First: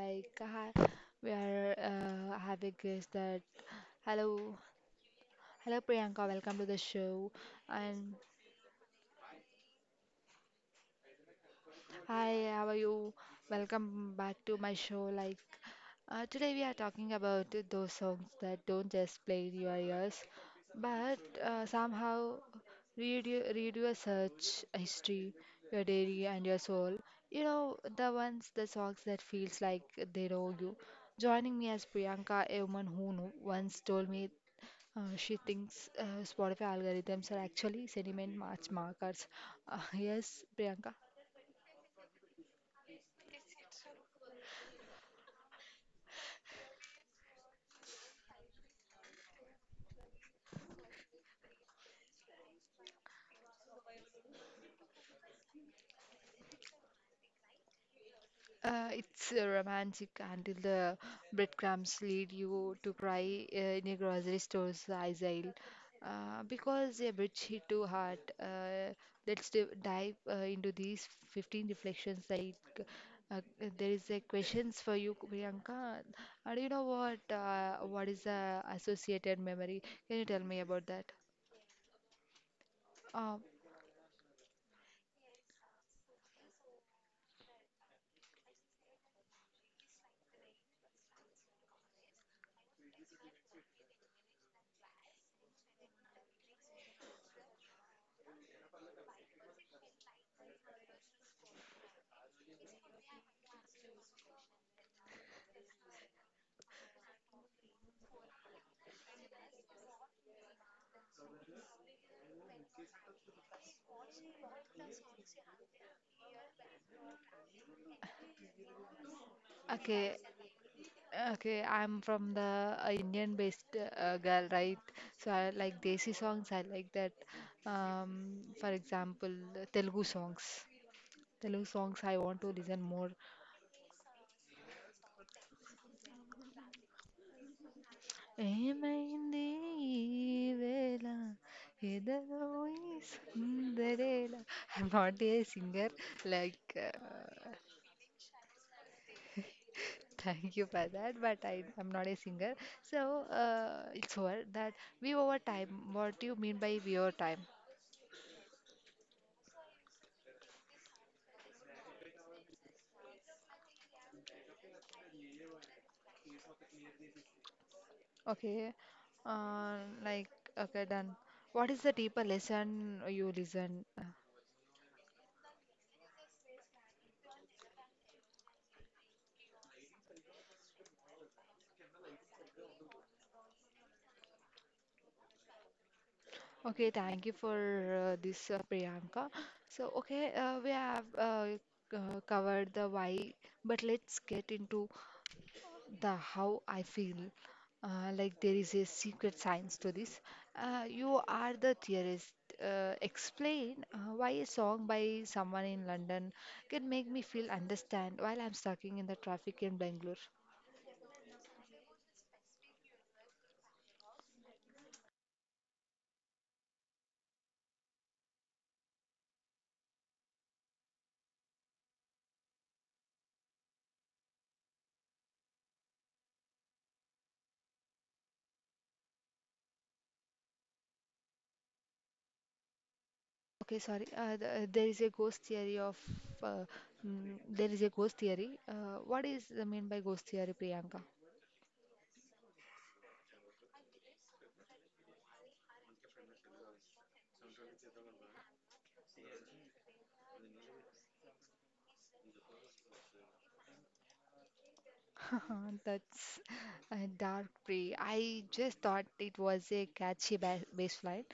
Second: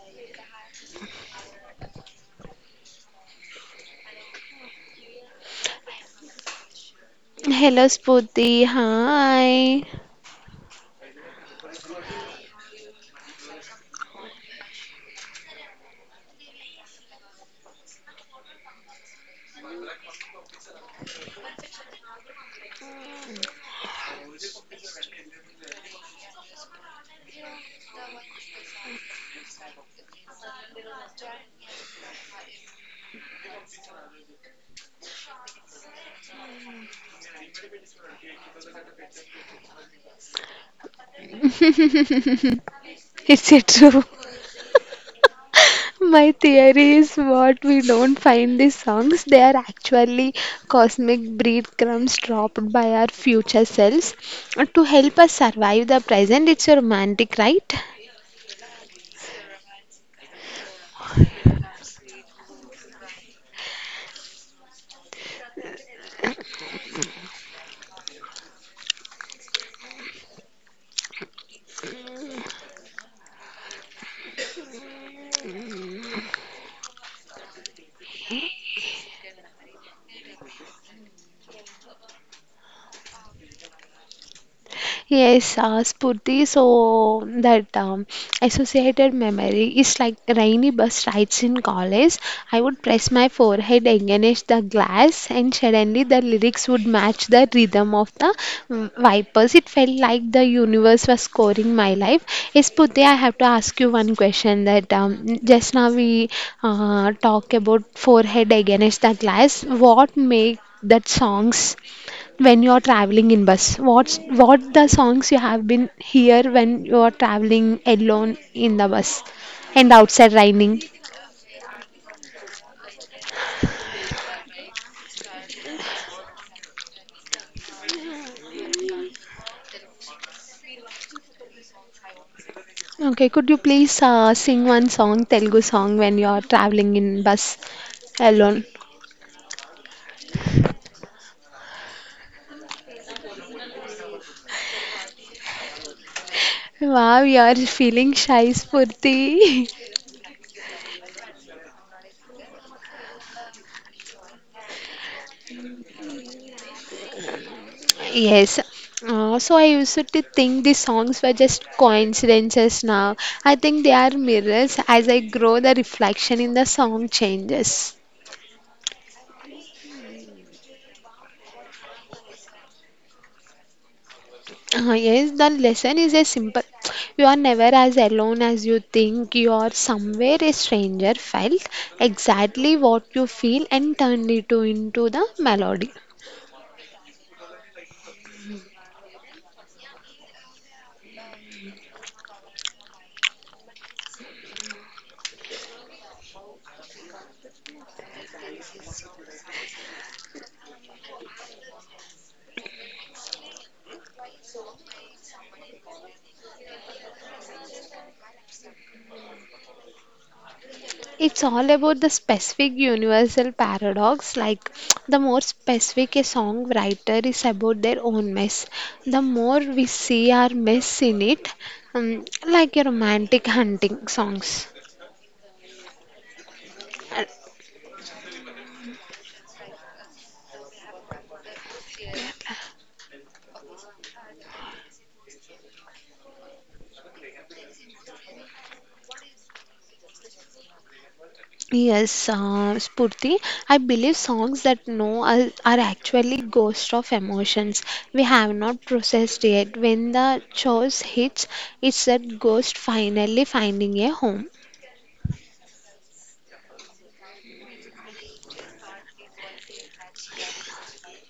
Like, hi, we are having guest that. Hello, hello Priyanka. Welcome to the show. Hello And Spooty, hi. hi, how are you? Welcome back to my show. Like today, we are talking about those songs that don't just play in your ears, but somehow read your search history, your diary, and your soul. You know the ones, the songs that feels like they know you. Joining me as Priyanka, a woman who once told me, she thinks Spotify algorithms are actually sediment march markers. Yes, Priyanka. Is it true? My theory is what we don't find these songs, they are actually cosmic breadcrumbs dropped by our future selves to help us survive the present. It's romantic, right? It's romantic until the breadcrumbs lead you to cry in a grocery store's aisle because a bridge hit too hard. Let's dive into these 15 reflections. Uh, there is a questions for you, Priyanka. Do you know what is the associated memory? Can you tell me about that? Um, Yes, Spurti, so that associated memory is like rainy bus rides in college. I would press my forehead against the glass, and suddenly the lyrics would match the rhythm of the wipers. It felt like the universe was scoring my life. Yes, Spurti, I have to ask you one question that just now we talk about forehead against the glass. What make that songs? When you're traveling in bus what the songs you have been hear when you're traveling alone in the bus and okay, outside raining? Okay, I'm from the Indian-based girl, right? So I like Desi songs. I like that. For example, the Telugu songs. Telugu songs. I want to listen more. Okay, could you please sing one song, Telugu song, when you're traveling in bus alone? ఏమైంది ఈవేళ ఎదలో సుందరేల. I'm not a singer, like. Wow, you're feeling shy, Spurti. Thank you for that, but I'm not a singer, so it's over that we over time. What do you mean by we over time? Yes, so I used to think these songs were just coincidences. Now I think they are mirrors. As I grow, the reflection in the song changes. Okay, uh, like, okay, done. What is the deeper lesson you listen? Yes, the lesson is a simple. You are never as alone as you think. You are somewhere a stranger felt exactly what you feel and turned it into the melody. Okay, thank you for this, Priyanka. So, okay, we have covered the why, but let's get into the how I feel. Like there is a secret science to this. You are the theorist. Explain why a song by someone in London can make me feel understand while I'm stuck in the traffic in Bangalore. It's all about the specific universal paradox. Like the more specific a songwriter is about their own mess, the more we see our mess in it, like a romantic hunting songs. Okay, sorry. There is a ghost theory of uh, there is a ghost theory. What is the mean by ghost theory, Priyanka? Yes, Spurti, I believe songs that know us are actually ghosts of emotions we have not processed yet. When the chorus hits, it's that ghost finally finding a home. That's a dark pre. I just thought it was a catchy ba bass line.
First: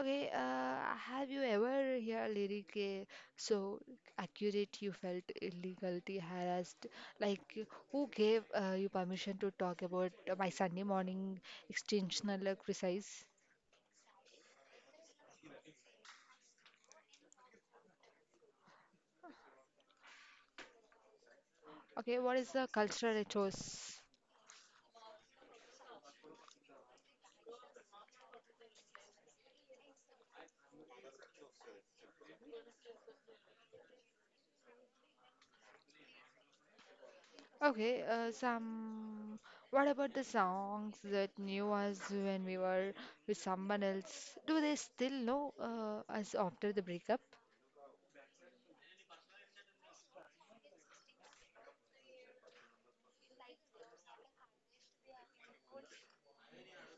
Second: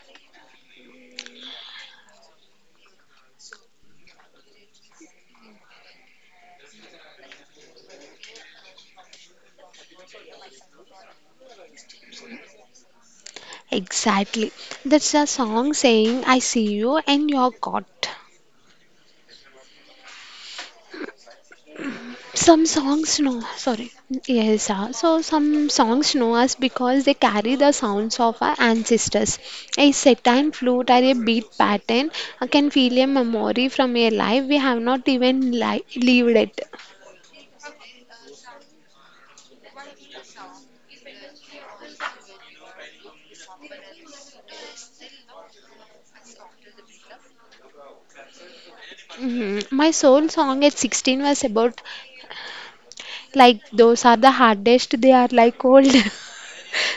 Okay, have you ever heard lyric so accurate you felt illegally harassed? Like who gave you permission to talk about my Sunday morning extensional criticize? Exactly. That's a song saying, I see you and you're caught. Okay, what is Some the cultural songs know, sorry, ethos? yes, so some songs know us because they carry the sounds of our ancestors. A time flute or a beat pattern can feel a memory from a life we have not even lived it. Okay, some. What about the songs that knew us when we were with someone else? Do they still know us after the breakup? Mhm. My soul song at 16 was about, like, those are the hardest, they are like old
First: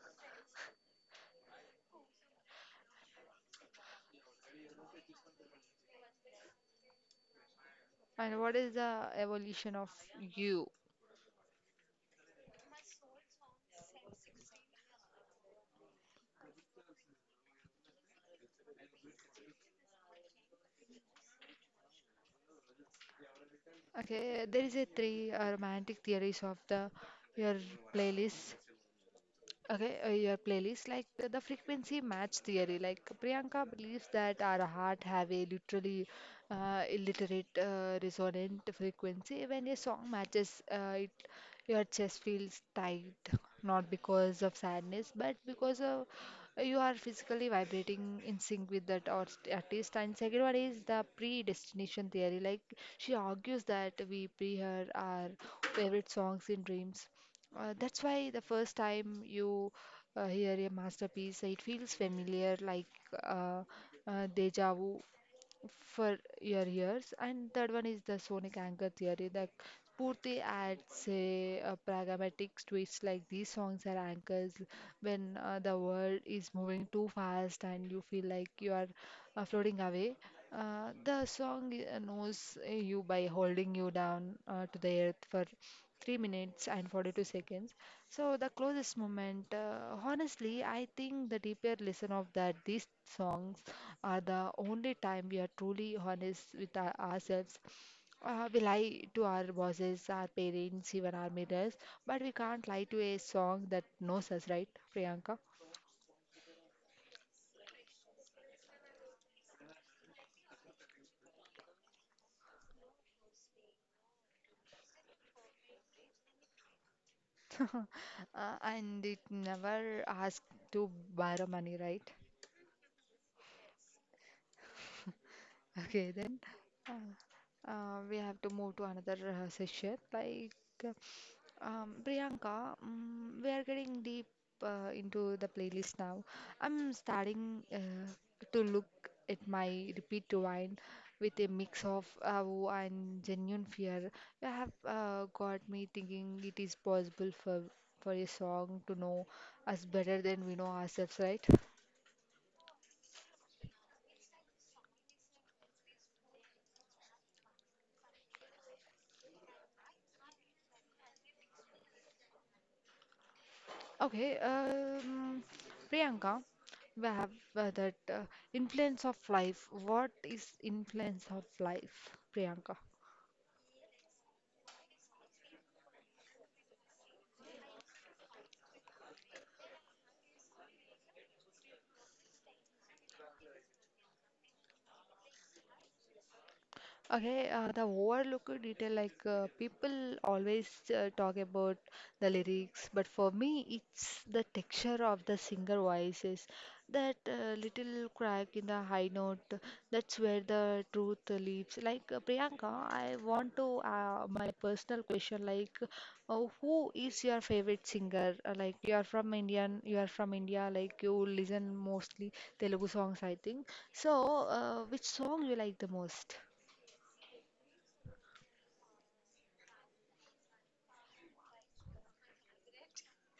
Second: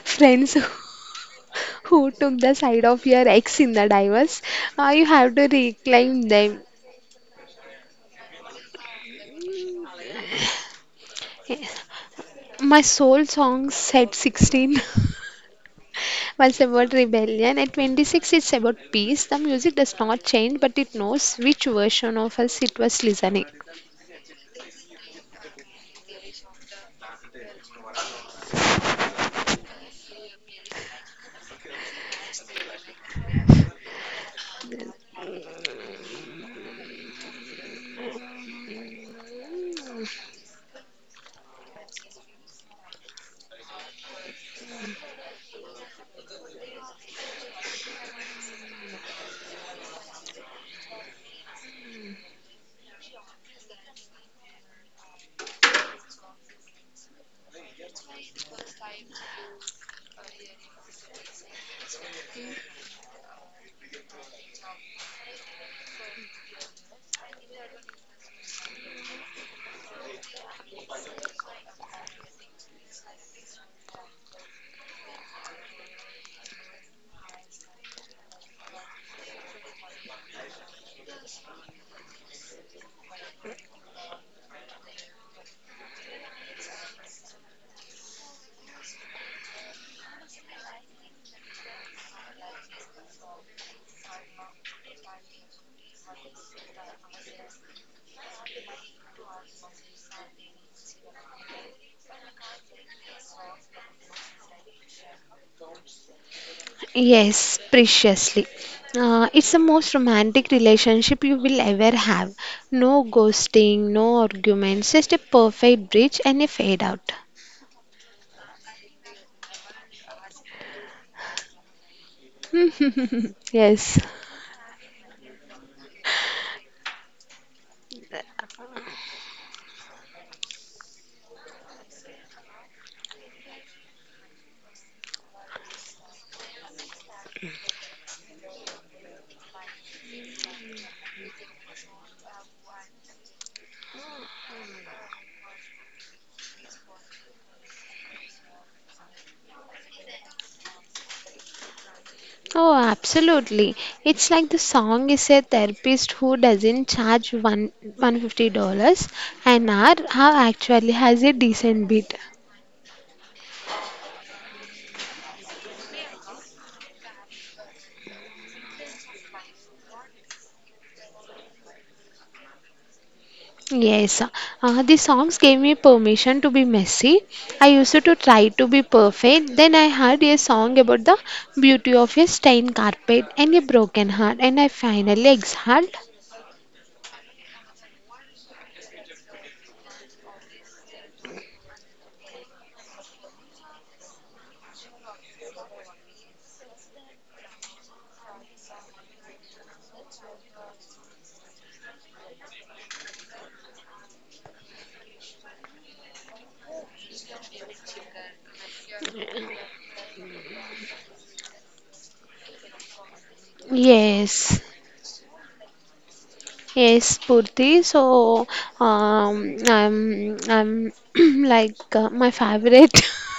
friends who took the side of your ex in the divorce. You have to reclaim them. And what is the evolution of you? My soul song said 16 was about rebellion. At 26, it's about peace. The music does not change, but it knows which version of us it was listening. Okay, there is a three romantic theories of the your playlist. Okay, your playlist like the frequency match theory. Like Priyanka believes that our heart have a literally illiterate resonant frequency. When a song matches it, your chest feels tight, not because of sadness, but because of you are physically vibrating in sync with that artist. And second one is the predestination theory. Like she argues that we pre her our favorite songs in dreams, that's why the first time you hear a masterpiece, it feels familiar, like uh, deja vu for your years. And third one is the sonic anger theory. That Purti adds a pragmatic twist like these songs are anchors when the world is moving too fast and you feel like you are floating away. The song knows you by holding you down to the earth for 3 minutes and 42 seconds. So, the closest moment, honestly, I think the deeper listen of that, these songs are the only time we are truly honest with ourselves. We lie to our bosses, our parents, even our mirrors, but we can't lie to a song that knows us, right, Priyanka? Yes, preciously. It's the most romantic relationship you will ever have. No ghosting, no arguments, just a perfect bridge and a fade out. And it never asks to borrow money, right? Yes. Okay, then we have to move to another session. Priyanka, mm, we are getting deep into the playlist now. I'm starting to look at my repeat rewind with a mix of awe and genuine fear. You have got me thinking it is possible for a song to know us better than we know ourselves, right? Oh, absolutely. It's like the song is a therapist who doesn't charge one $150 an hour, who actually has a decent beat. Okay, Priyanka, we have that influence of life. What is influence of life, Priyanka? Yes, the songs gave me permission to be messy. I used to try to be perfect. Then I heard a song about the beauty of a stained carpet and a broken heart, and I finally exhaled. Okay, the overlooked detail like people always talk about the lyrics, but for me, it's the texture of the singer voices. That little crack in the high note, that's where the truth lives. Like Priyanka, I want to my personal question like, who is your favorite singer? Like you are from Indian, you are from India, like you listen mostly Telugu songs, I think. So, Yes. Which song you like the most? Yes, Purti. So, I'm like my favorite.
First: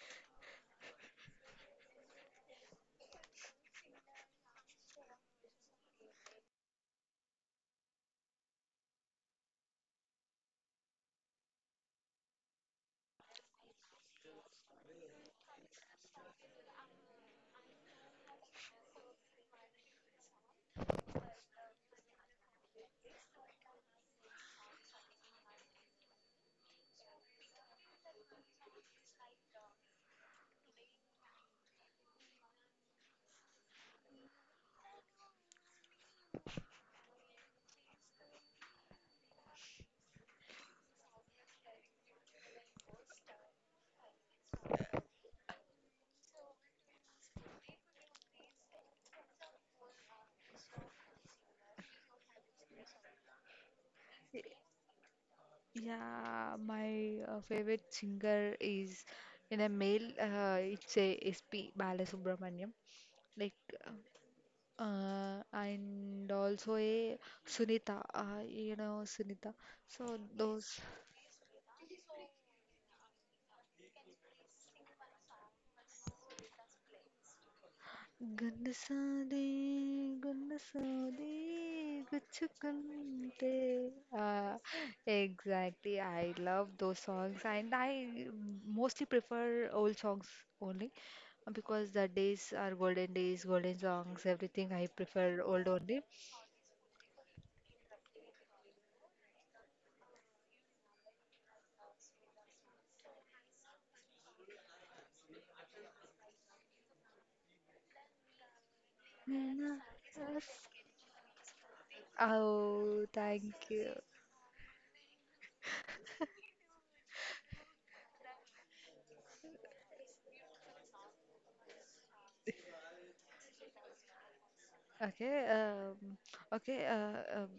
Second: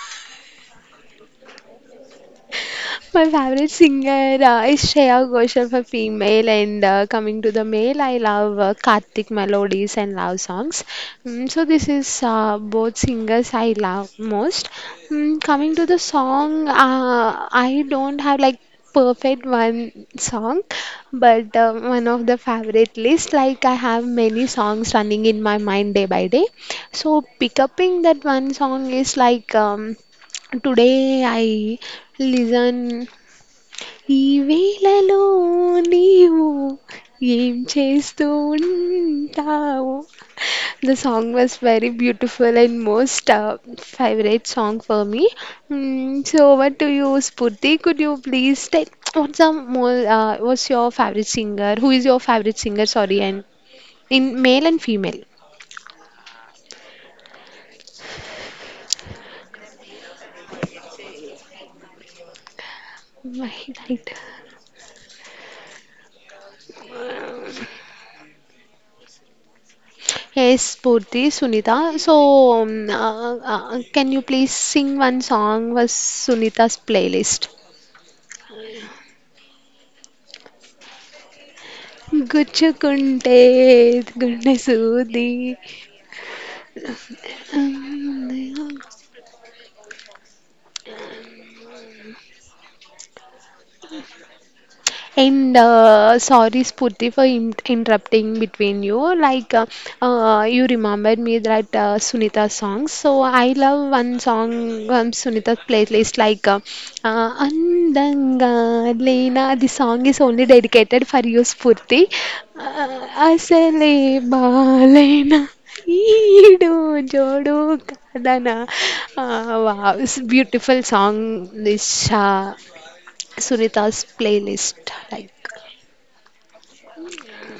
My favorite singer is Shreya Ghoshal for female, and coming to the male, I love Karthik melodies and love songs. Mm, so this is both singers I love most. Mm, coming to the song, I don't have like perfect one song, but one of the favorite list. Like I have many songs running in my mind day by day. So pick upping that one song is like today I listen ఈ వేళలో నీవు ఏం చేస్తూ ఉంటావు? The song was very beautiful and most favorite song for me. Mm, so what do you, Spurti. Could you please tell what's the more, what's your favorite singer? Who is your favorite singer? Sorry, and in male and female. Yeah, my favorite singer is in a male. It's a S. P. SP Balasubramaniam, like, Right, right. And also a Sunita. You know Sunita. So Yes, those, Purti, Sunita. So, can you please sing one song was Sunita's playlist? గున్నసాదే గున్నసాదే గుచ్చుకుంటే గుచ్చుకుంటే uh, గుండె సూది. exactly, I love those songs and I mostly prefer old songs only because the days are golden days, golden songs, everything I prefer And old only. Sorry, Spurti, for in interrupting between you. Like, you remembered me that Sunita song. So I love one song Sunita playlist. Like, Andanga Lena. The Mm, song is only yes. dedicated for you, Spurti. Oh, thank you. Asale Balena. ఈడు జోడు కాదనా wow, beautiful song. Disha Sunita's playlist. Like, Okay, okay, uh, um,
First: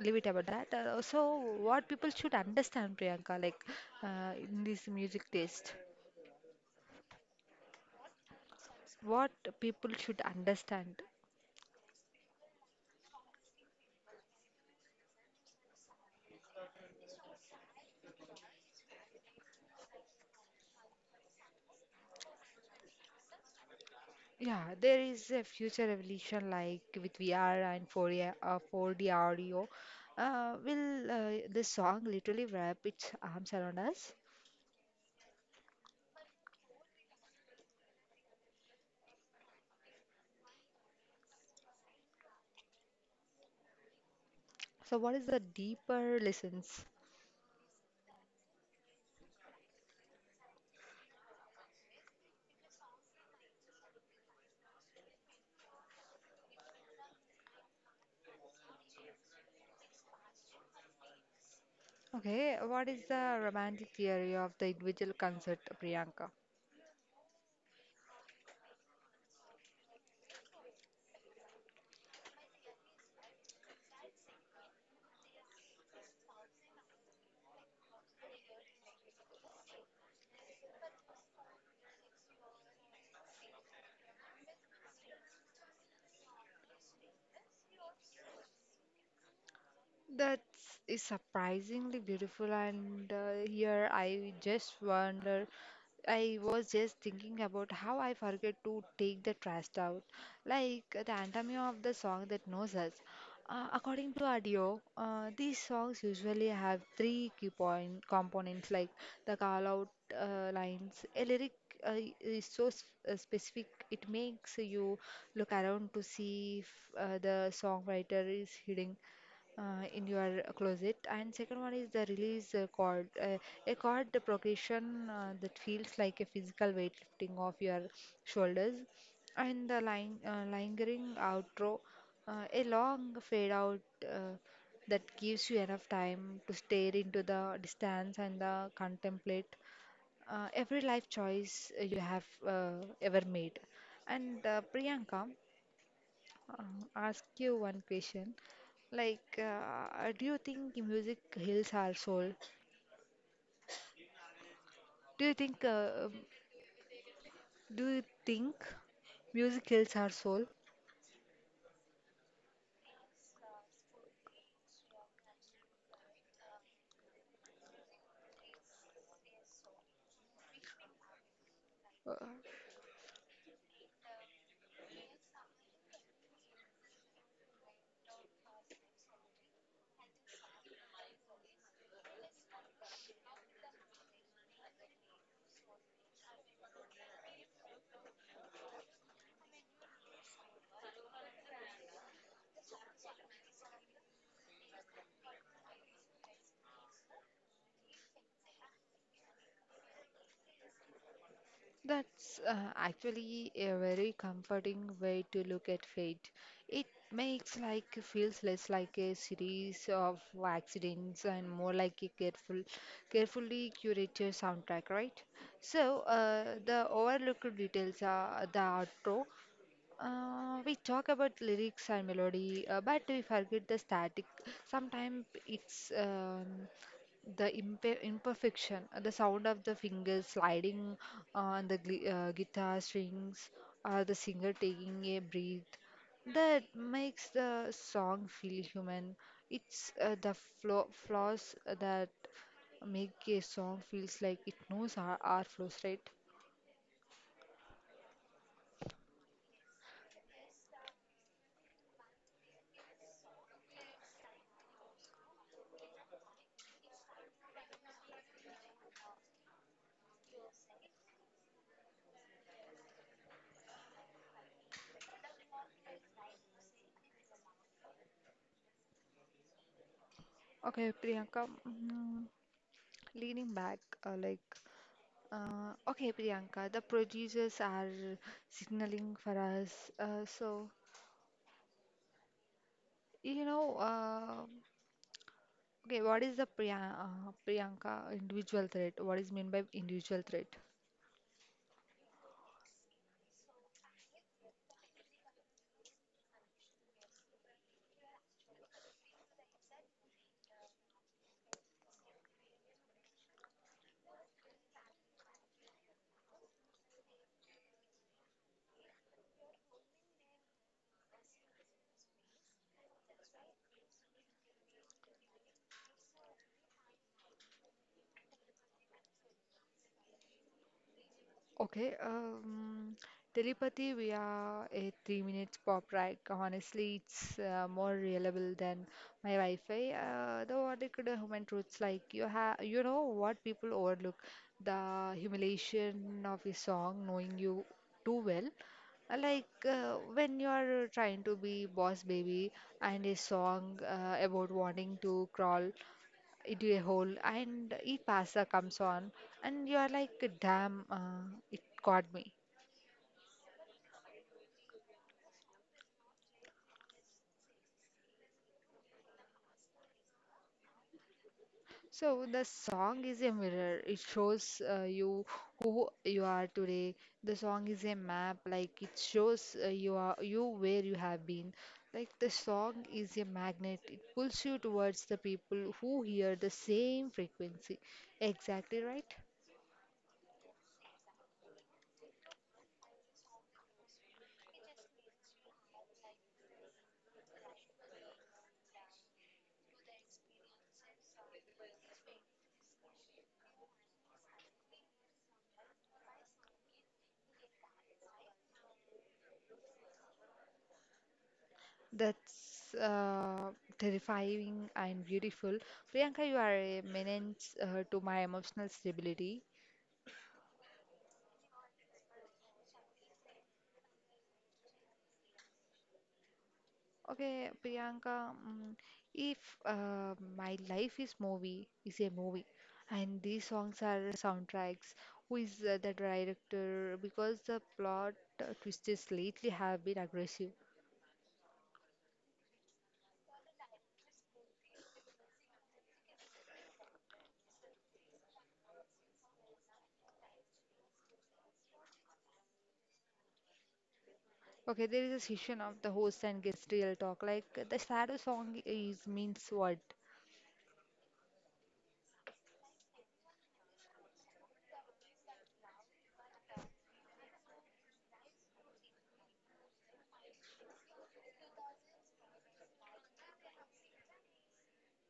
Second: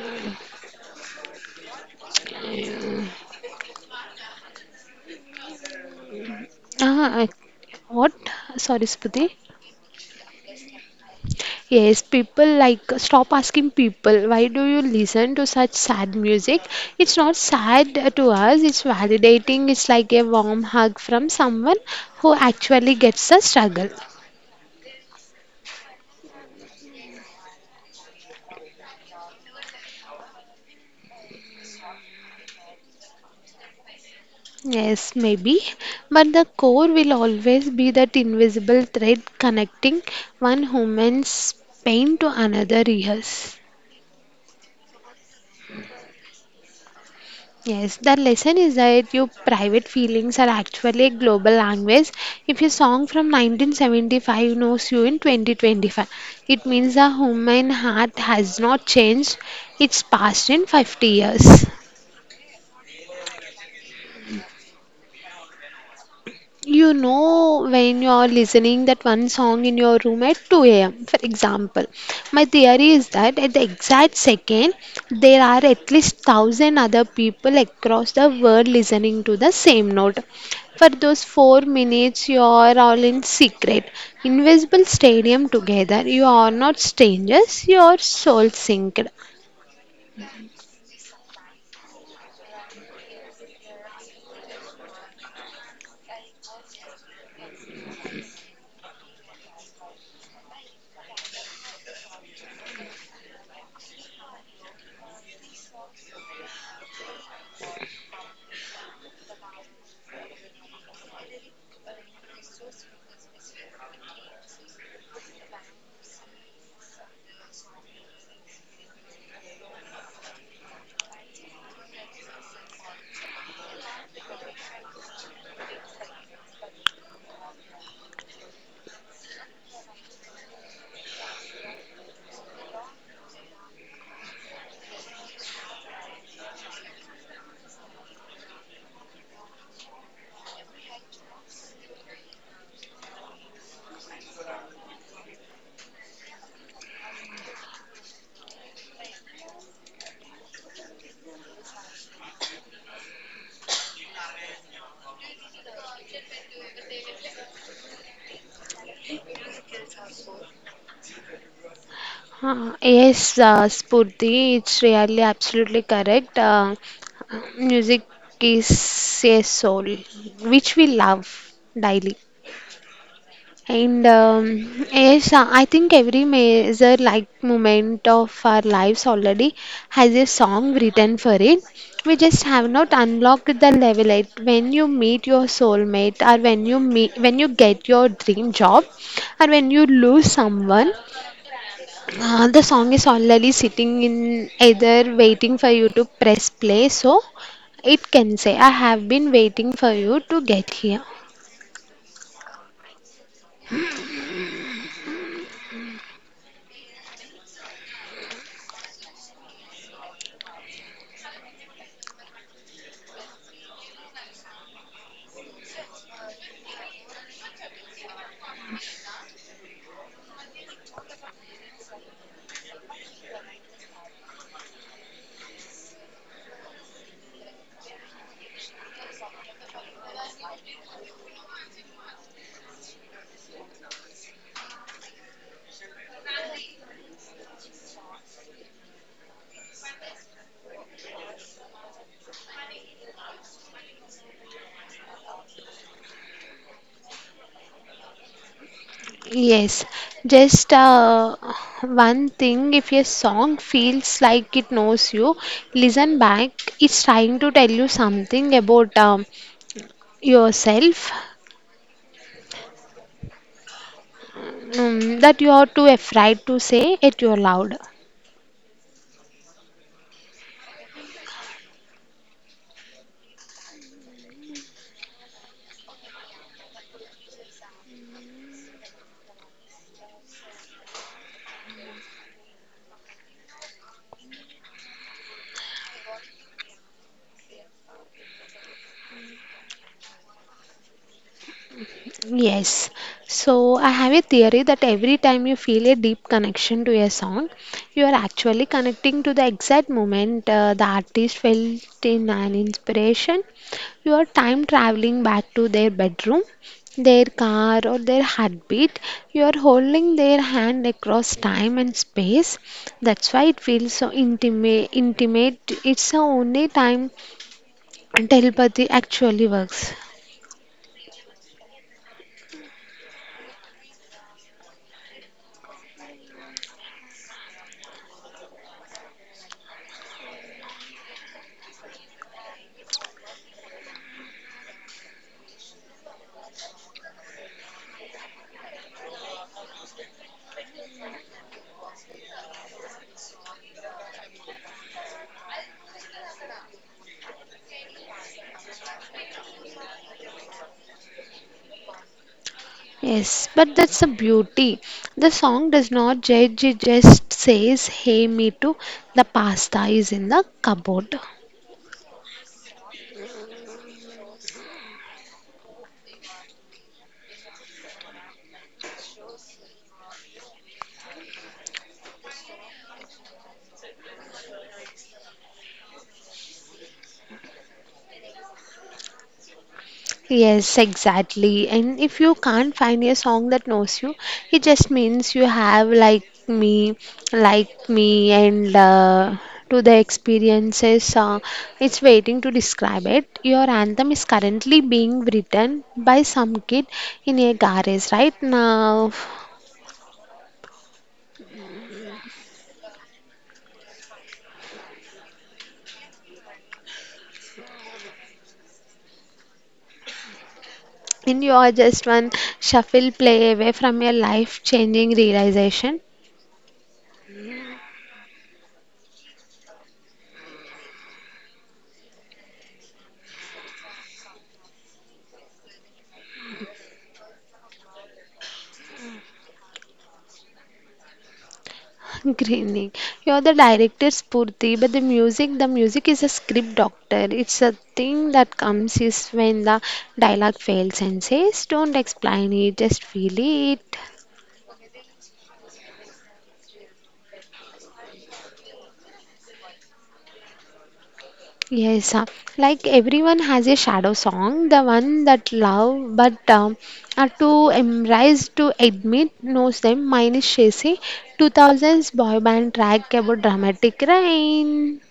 leave it about that. So, what people should understand, Priyanka, like in this music taste, ah, what? Sorry, Sputi. what people should understand. Yes, people like stop asking people, why do you listen to such sad music? It's not sad to us. It's validating. It's like a warm hug from someone who actually gets the struggle. Yeah, there is a future evolution like with VR and 4D audio. Will this song literally wrap its arms around us? Yes, maybe, but the core will always be that invisible thread connecting one human's pain to another years. So, what is the deeper lessons? Yes, the lesson is that your private feelings are actually a global language. If a song from 1975 knows you in 2025, it means the human heart has not changed its passed in 50 years. Okay, what is the romantic theory of the individual concert, Priyanka? You know, when you're listening that one song in your room at 2 a.m., for example, my theory is that at the exact second, there are at least 1,000 other people across the world listening to the same note. For those 4 minutes, you are all in secret, invisible stadium together. You are not strangers, you are soul synced. That is surprisingly beautiful, and here I just wonder. I was just thinking about how I forget to take the trash out, like the anatomy of the song that knows us. According to Adio, these songs usually have three key point components like the call out lines. A lyric uh, is so specific, it makes you look around to see if the songwriter is hiding in your closet, and second one is the release chord, a chord progression that feels like a physical weightlifting of your shoulders, and the line, lingering outro, a long fade out uh, that gives you enough time to stare into the distance and contemplate every life choice you have ever made. And Priyanka, uh, ask you one question. Like, do you think music heals our soul? Do you think, uh, um, do you think music heals our soul? Yes, Spurti, it's really absolutely correct. Music is a soul which we love Uh, daily. And yes, I think every major like moment of our lives already has a song written for it. We just have not unlocked the level yet. When you meet your soulmate, or when you meet, when you get your dream job, or when you lose someone, the song is already sitting in either waiting for you to press play, so it can say, I have been waiting for you to get here. that's actually a very comforting way to look at fate. It makes like feels less like a series of accidents and more like a carefully curated soundtrack, right? So the overlooked details are the outro. We talk about lyrics and melody, but we forget the static. Sometimes it's the imperfection, the sound of the fingers sliding on the guitar strings, or the singer taking a breath that makes the song feel human. It's the flaws that make a song feels like it knows our flows, right? Yes, just one thing, if your song feels like it knows you, listen back. It's trying to tell you something about yourself that you are too afraid to say it out loud. Okay, Priyanka. Mm, leaning back, uh, like, okay, Priyanka, the producers are signaling for us. So, you know, okay, what is the Priyanka individual threat? What is meant by individual threat? Yes. So I have a theory that every time you feel a deep connection to a song, you are actually connecting to the exact moment the artist felt in an inspiration. You are time traveling back to their bedroom, their car, or their heartbeat. You are holding their hand across time and space. That's why it feels so intimate. Intimate. It's the only time telepathy actually works. Okay, telepathy via a 3 minutes pop ride. Honestly, it's more reliable than my Wi-Fi. Though what it could Human truths like you have, you know what people overlook: the humiliation of a song knowing you too well. Like when you are trying to be boss baby and a song about wanting to crawl into a hole and e pasta comes on and you are like damn, it got me. Yes, but that's the beauty. The song does not judge, it just says, Hey, me too, the pasta is in the cupboard. So the song is a mirror, it shows you who you are today. The song is a map, like it shows you are you where you have been. Like the song is a magnet, it pulls you towards the people who hear the same frequency, exactly, right? Yes, exactly. And if you can't find a song that knows you, it just means you have like me, and to the experiences. It's waiting to describe it. Your anthem is currently being written by some kid in a garage right now. That's terrifying and beautiful. Priyanka, you are a menace to my emotional stability. And you are just one shuffle play away from your life changing realization. Okay, Priyanka, mm, if my life is movie, is a movie, and these songs are soundtracks, who is the director? Because the plot twists lately have been aggressive. Grinning. You're the director, Spurti, but the music is a script doctor. It's a thing that comes is when the dialogue fails and says, Don't explain it, just feel it. Okay, there is a session of the host and guest real talk. Like the shadow song is means what? Yes, like everyone has a shadow song, the one that love but are to embrace to admit knows them. Mine is Shesi, 2000s boy band track about dramatic rain.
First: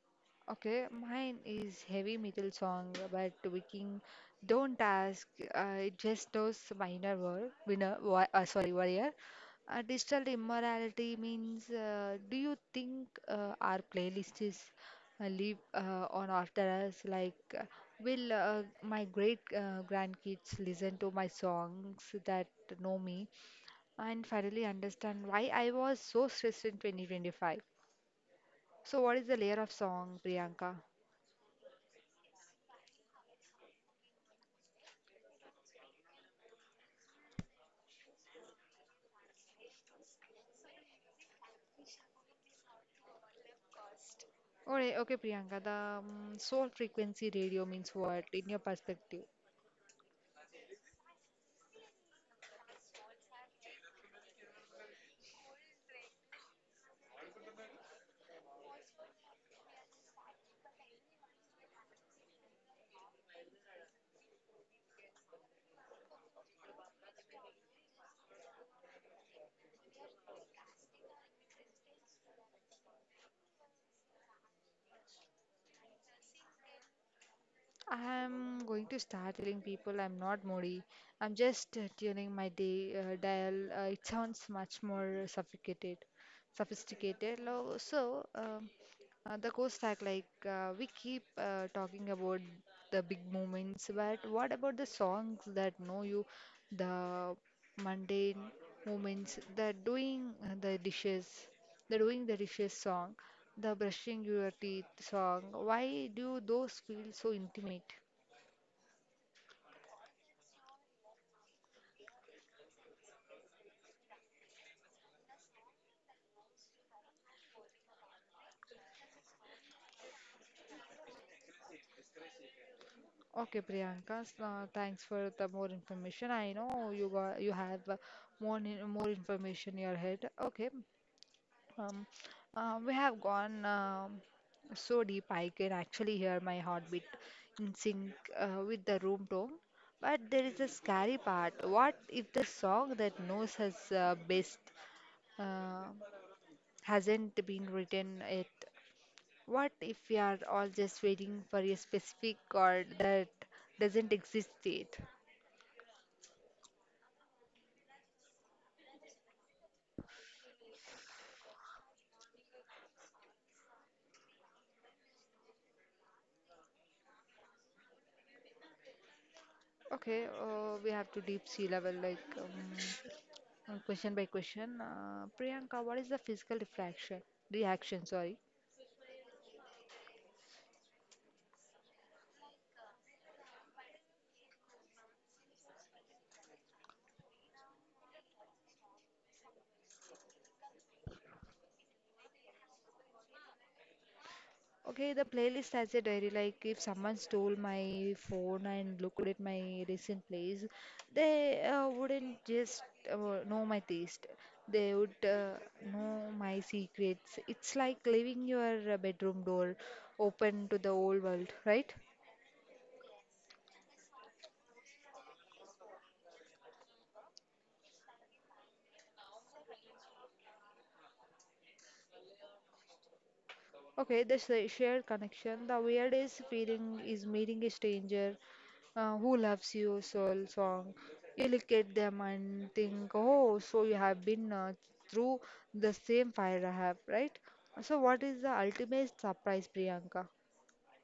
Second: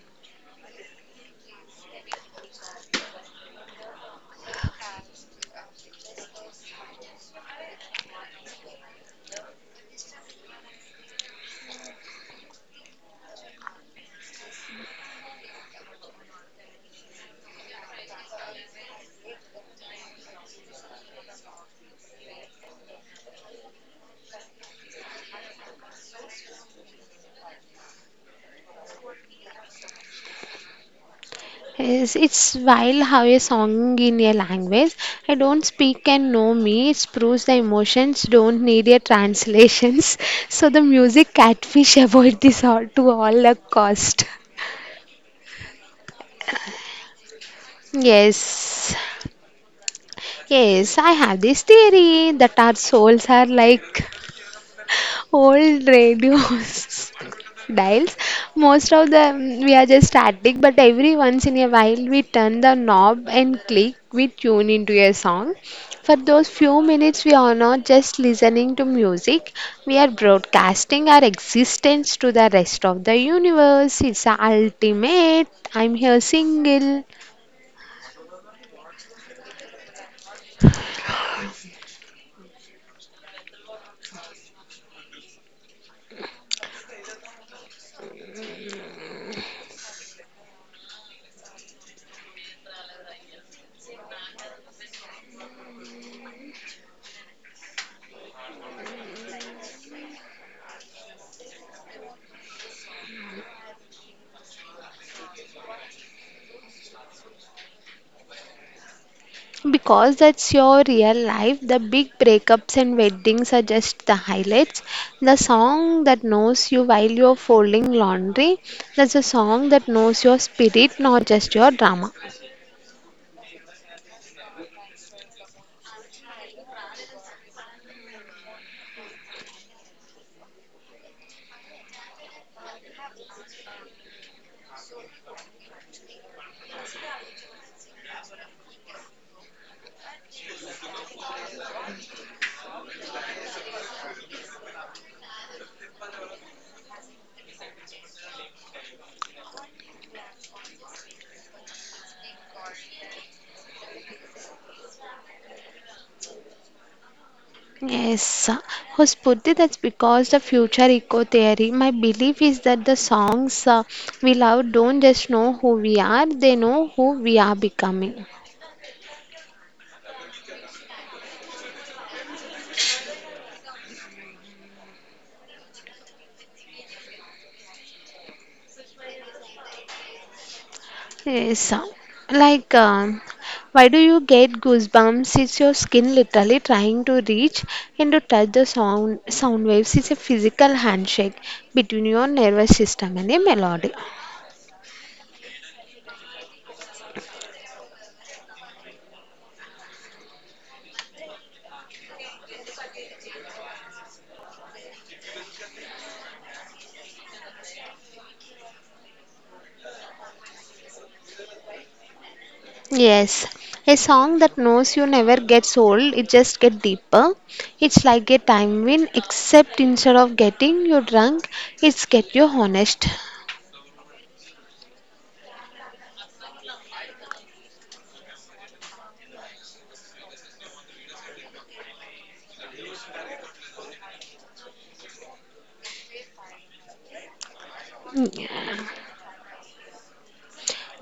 Okay, mine is heavy metal song, but Viking, don't ask. It just those minor word, sorry, warrior. Digital immorality means. Do you think our playlist is live on after us? Like, will my great grandkids listen to my songs that know me and finally understand why I was so stressed in 2025? So, what is the layer of song, Priyanka? Yes, it's wild how a song in a language. I don't speak and know me. It proves the emotions don't need a translations. So the music catfish avoid this all to all a cost. All right, okay, Priyanka. The soul frequency radio means what in your Yes. perspective? Yes, I have this theory that our souls are like old radios dials. Most of them we are just static, but every once in a while we turn the knob and click, we tune into a song. For those few minutes, we are not just listening to music, we are broadcasting our existence to the rest of the universe. It's ultimate. I'm here single. I'm going to start telling people I'm not moody. I'm just tuning my day dial. It sounds much more sophisticated. The core stack, like we keep talking about the big moments, but what about the songs that know you, the mundane moments, the doing the dishes, the doing the dishes song, the brushing your teeth song? Why do those feel so intimate? Because that's your real life, the big breakups and weddings are just the highlights. The song that knows you while you're folding laundry, that's a song that knows your spirit, not just your drama. Okay, Priyanka, thanks for the more information. I know you have more information in your head. Okay. Um, we have gone so deep I can actually hear my heartbeat in sync with the room tone. But there is a scary part. What if the song that knows us best uh, hasn't been written yet? What if we are all just waiting for a specific chord that doesn't exist yet? Yes, oh, Spurti, that's because the future eco theory. My belief is that the songs we love don't just know who we are, they know who we are becoming. Okay, we have to deep sea level like. Question by question. Priyanka, what is the physical refraction reaction? Sorry. Yes, like um, why do you get goosebumps? It's your skin literally trying to reach and to touch the sound waves. It's a physical handshake between your nervous system and a melody. Okay, the playlist has a diary. Like if someone stole my phone and looked at my recent plays, they wouldn't just uh, know my taste. They would know my secrets. It's like leaving your bedroom door open to the whole world, right? Yes, a song that knows you never gets old. It just gets deeper. It's like a time win, except instead of getting you drunk, it's get you honest. Okay, this shared connection. The weirdest feeling is meeting a stranger who loves your soul song. You look at them and think, oh, so you have been through the same fire I have, right? So, what is the ultimate surprise, Priyanka?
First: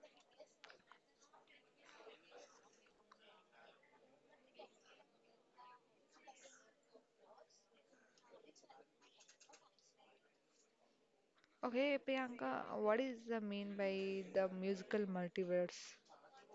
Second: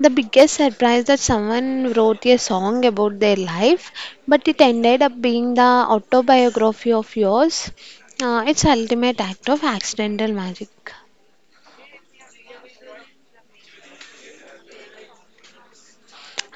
The biggest surprise that someone wrote a song about their life, but it ended up being the autobiography of yours. It's ultimate act of accidental magic. Okay, Priyanka, what is the mean by the musical multiverse?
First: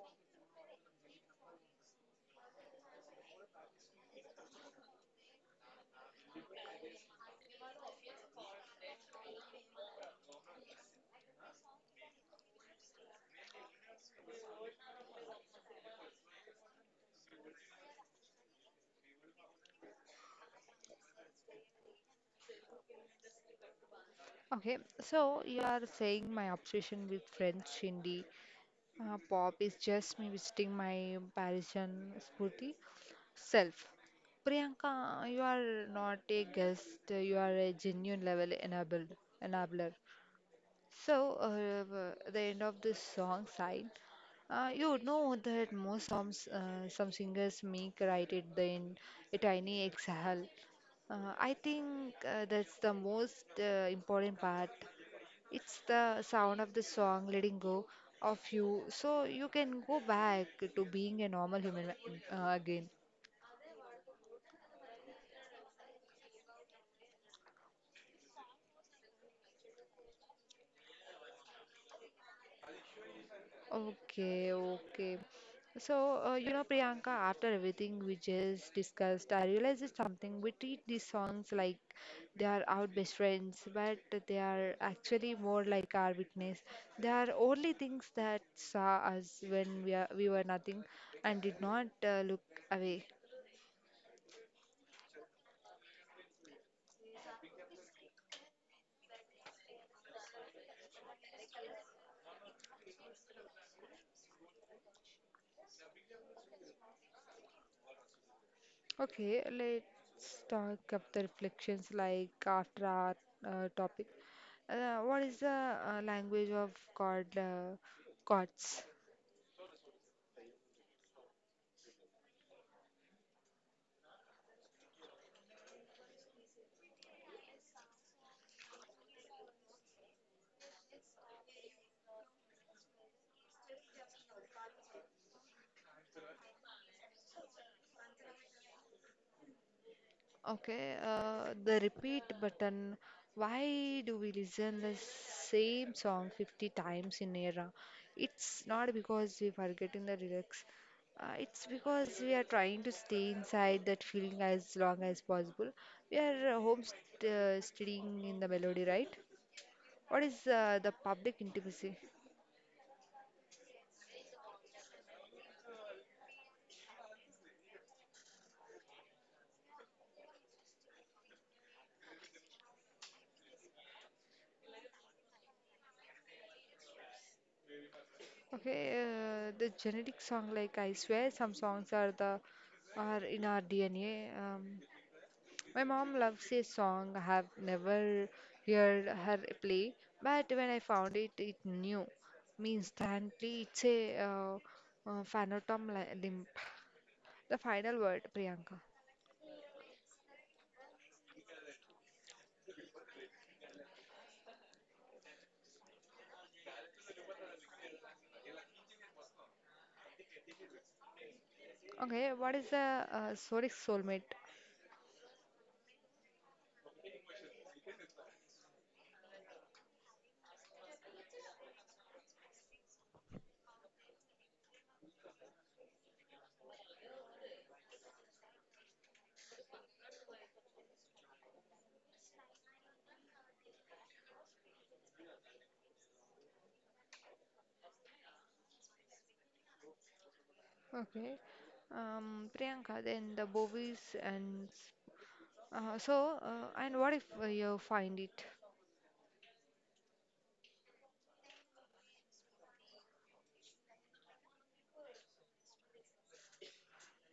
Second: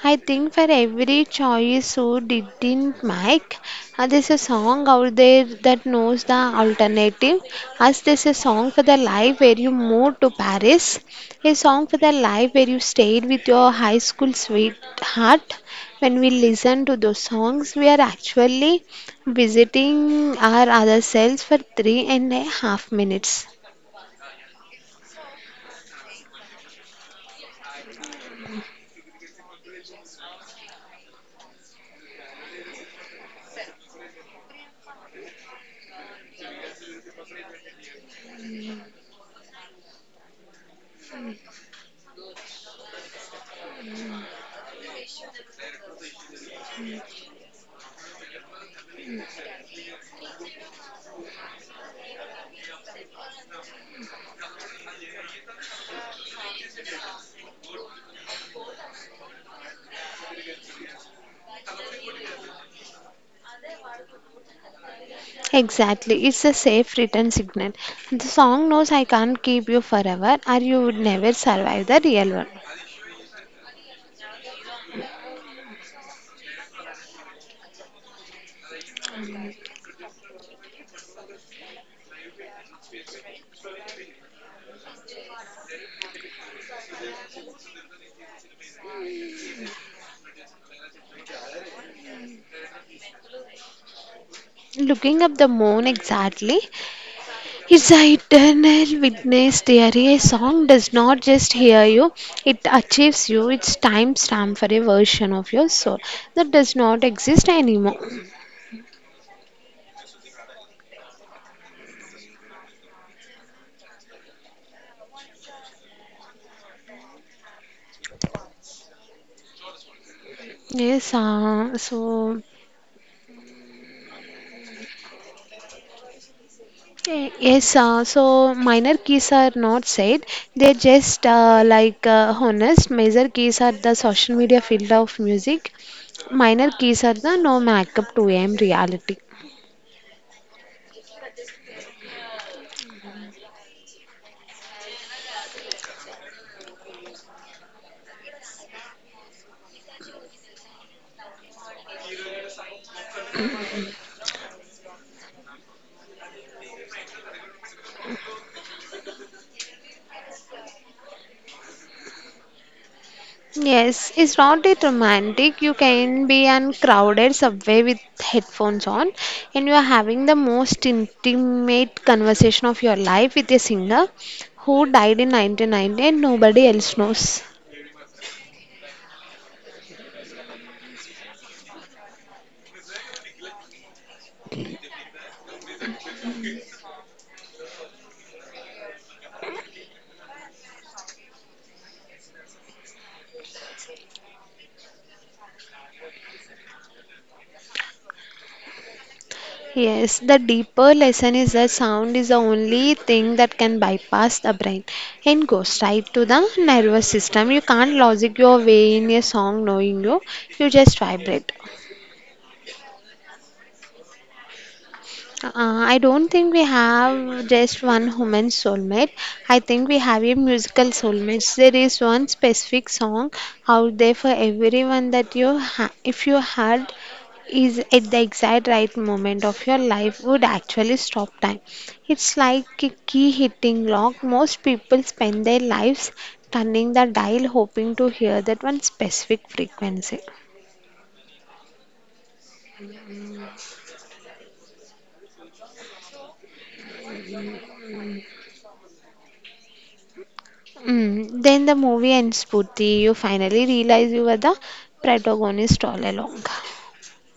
I think for every choice who didn't make, there's a song out there that knows the alternative. As there's a song for the life where you moved to Paris, a song for the life where you stayed with your high school sweetheart. When we listen to those songs, we are actually visiting our other selves for three and a half minutes. Okay, so you are saying my obsession with French indie pop is just me visiting my Parisian Spooty self. Priyanka, you are not a guest, you are a genuine level enabler. So, at the end of this song side, you would know that most songs, some singers make right at the end a tiny exhale. I think that's the most important part. It's the sound of the song letting go of you, so you can go back to being a normal human again. Exactly, it's a safe return signal. The song knows I can't keep you forever or you would never survive the real world. Okay, okay. So, Priyanka, after everything we just discussed, I realized it's something. We treat these songs like they are our best friends, but they are actually more like our witness. They are only things that saw us we were nothing and did not look away. Looking up the moon exactly, it's an eternal witness theory. A song does not just hear you, it achieves you. It's time stamp for a version of your soul that does not exist anymore. Okay, let's talk up the reflections like after our topic. What is the language of God, gods? Yes, yes, so minor keys are not said. They're just like honest. Major keys are the social media field of music. Minor keys are the no makeup 2 a.m. reality. Okay, the repeat button. Why do we listen the same song 50 times in a row? It's not because we're forgetting the lyrics. It's because we are trying to stay inside that feeling as long as possible. We are home st staying in the melody, right? What is the public intimacy? Yes, it's not that romantic. You can be on crowded subway with headphones on, and you are having the most intimate conversation of your life with a singer who died in 1990 and nobody else knows. Okay, the genetic song, like I swear some songs are the are in our DNA. My mom loves a song I have never heard her play, but when I found it, it new me instantly. It's a limp. The final word, Priyanka. Yes, the deeper lesson is that sound is the only thing that can bypass the brain and goes right to the nervous system. You can't logic your way in a song knowing you, you just vibrate. Okay, what is the Soric soulmate? Uh, I don't think we have just one human soulmate. I think we have a musical soulmate. There is one specific song out there for everyone that if you heard, is at the exact right moment of your life, would actually stop time. It's like a key hitting lock. Most people spend their lives turning the dial hoping to hear that one specific frequency. Okay, Priyanka, then the bovies and and what if you find it? Mm. Then the movie ends, Purti. You finally realize you were the protagonist all along.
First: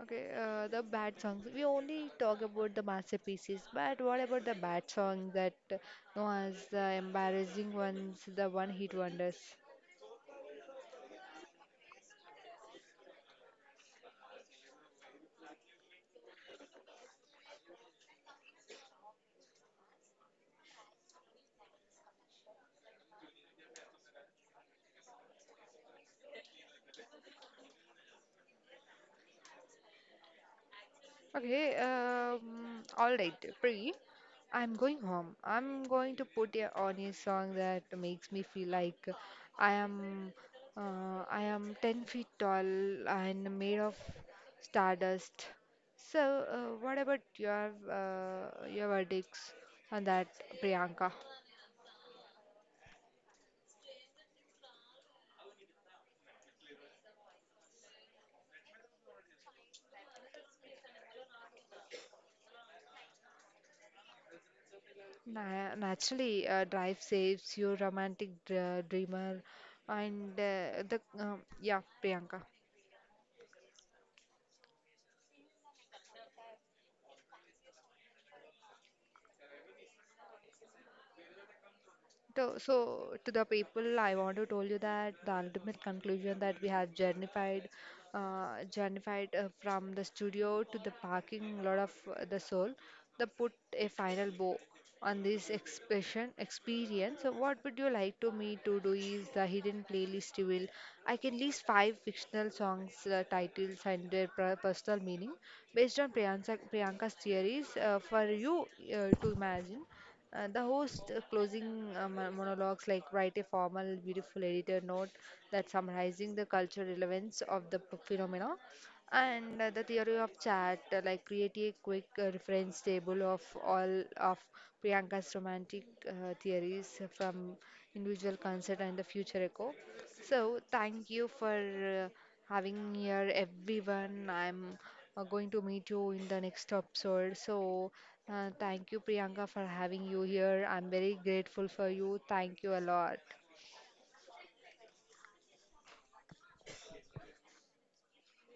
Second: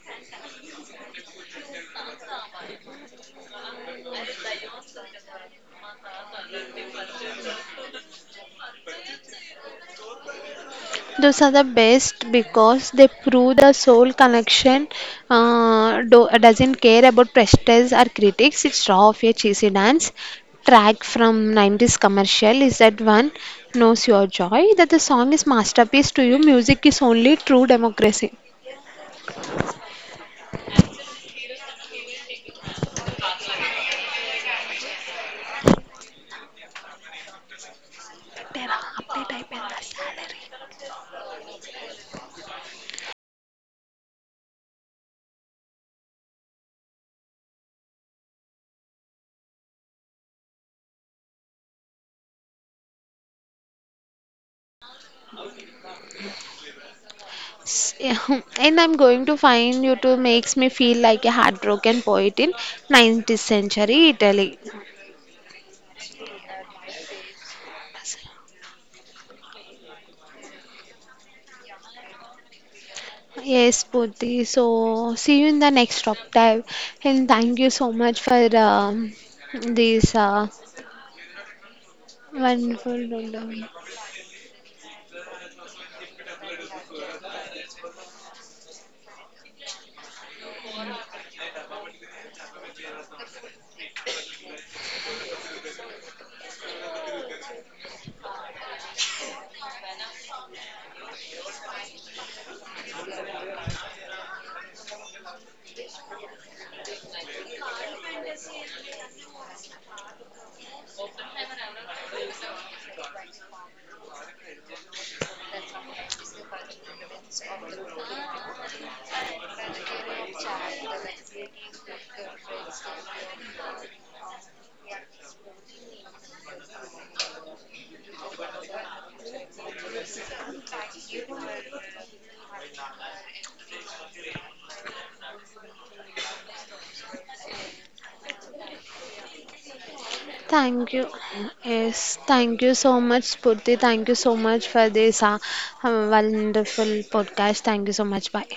Okay, the bad songs. We only talk about the masterpieces, but what about the bad songs that know as the embarrassing ones, the one hit wonders? Those are the best because they prove the soul connection doesn't care about prestige or critics. It's raw of a cheesy dance. Track from 90s commercial is that one knows your joy that the song is masterpiece to you. Music is only true democracy. Okay, all right, Pri. I'm going home. I'm going to put a, on a song that makes me feel like I am, I am 10 feet tall and made of stardust. So, what about your verdicts on that, Priyanka? Yeah, and I'm going to find you to makes me feel like a heartbroken poet in 19th century Italy. Na Naturally, drive saves you, romantic dr dreamer, and the yeah, Priyanka. Yes, Purti. So see you in the next top dive, and thank you so much for this So, wonderful so to the rundown. people, I want to tell you that the ultimate conclusion that we have journeyed from the studio to the parking lot of the soul, they put a final bow on this expression experience. So, what would you like to me to do is the hidden playlist you will. I can list five fictional songs titles and their personal meaning based on Priyanka's theories for you to imagine. The host closing monologues like write a formal, beautiful editor note that summarizing the cultural relevance of the phenomena. And the theory of chat, like create a quick reference table of all of Priyanka's romantic theories from individual concert and the future echo. So thank you for having here everyone. I'm going to meet you in the next episode. So thank you Priyanka for having you here. I'm Thank you. very grateful for Yes, you. thank Thank you you a so lot. much, Purti. Thank you so much for this wonderful podcast. Thank you so much. Bye.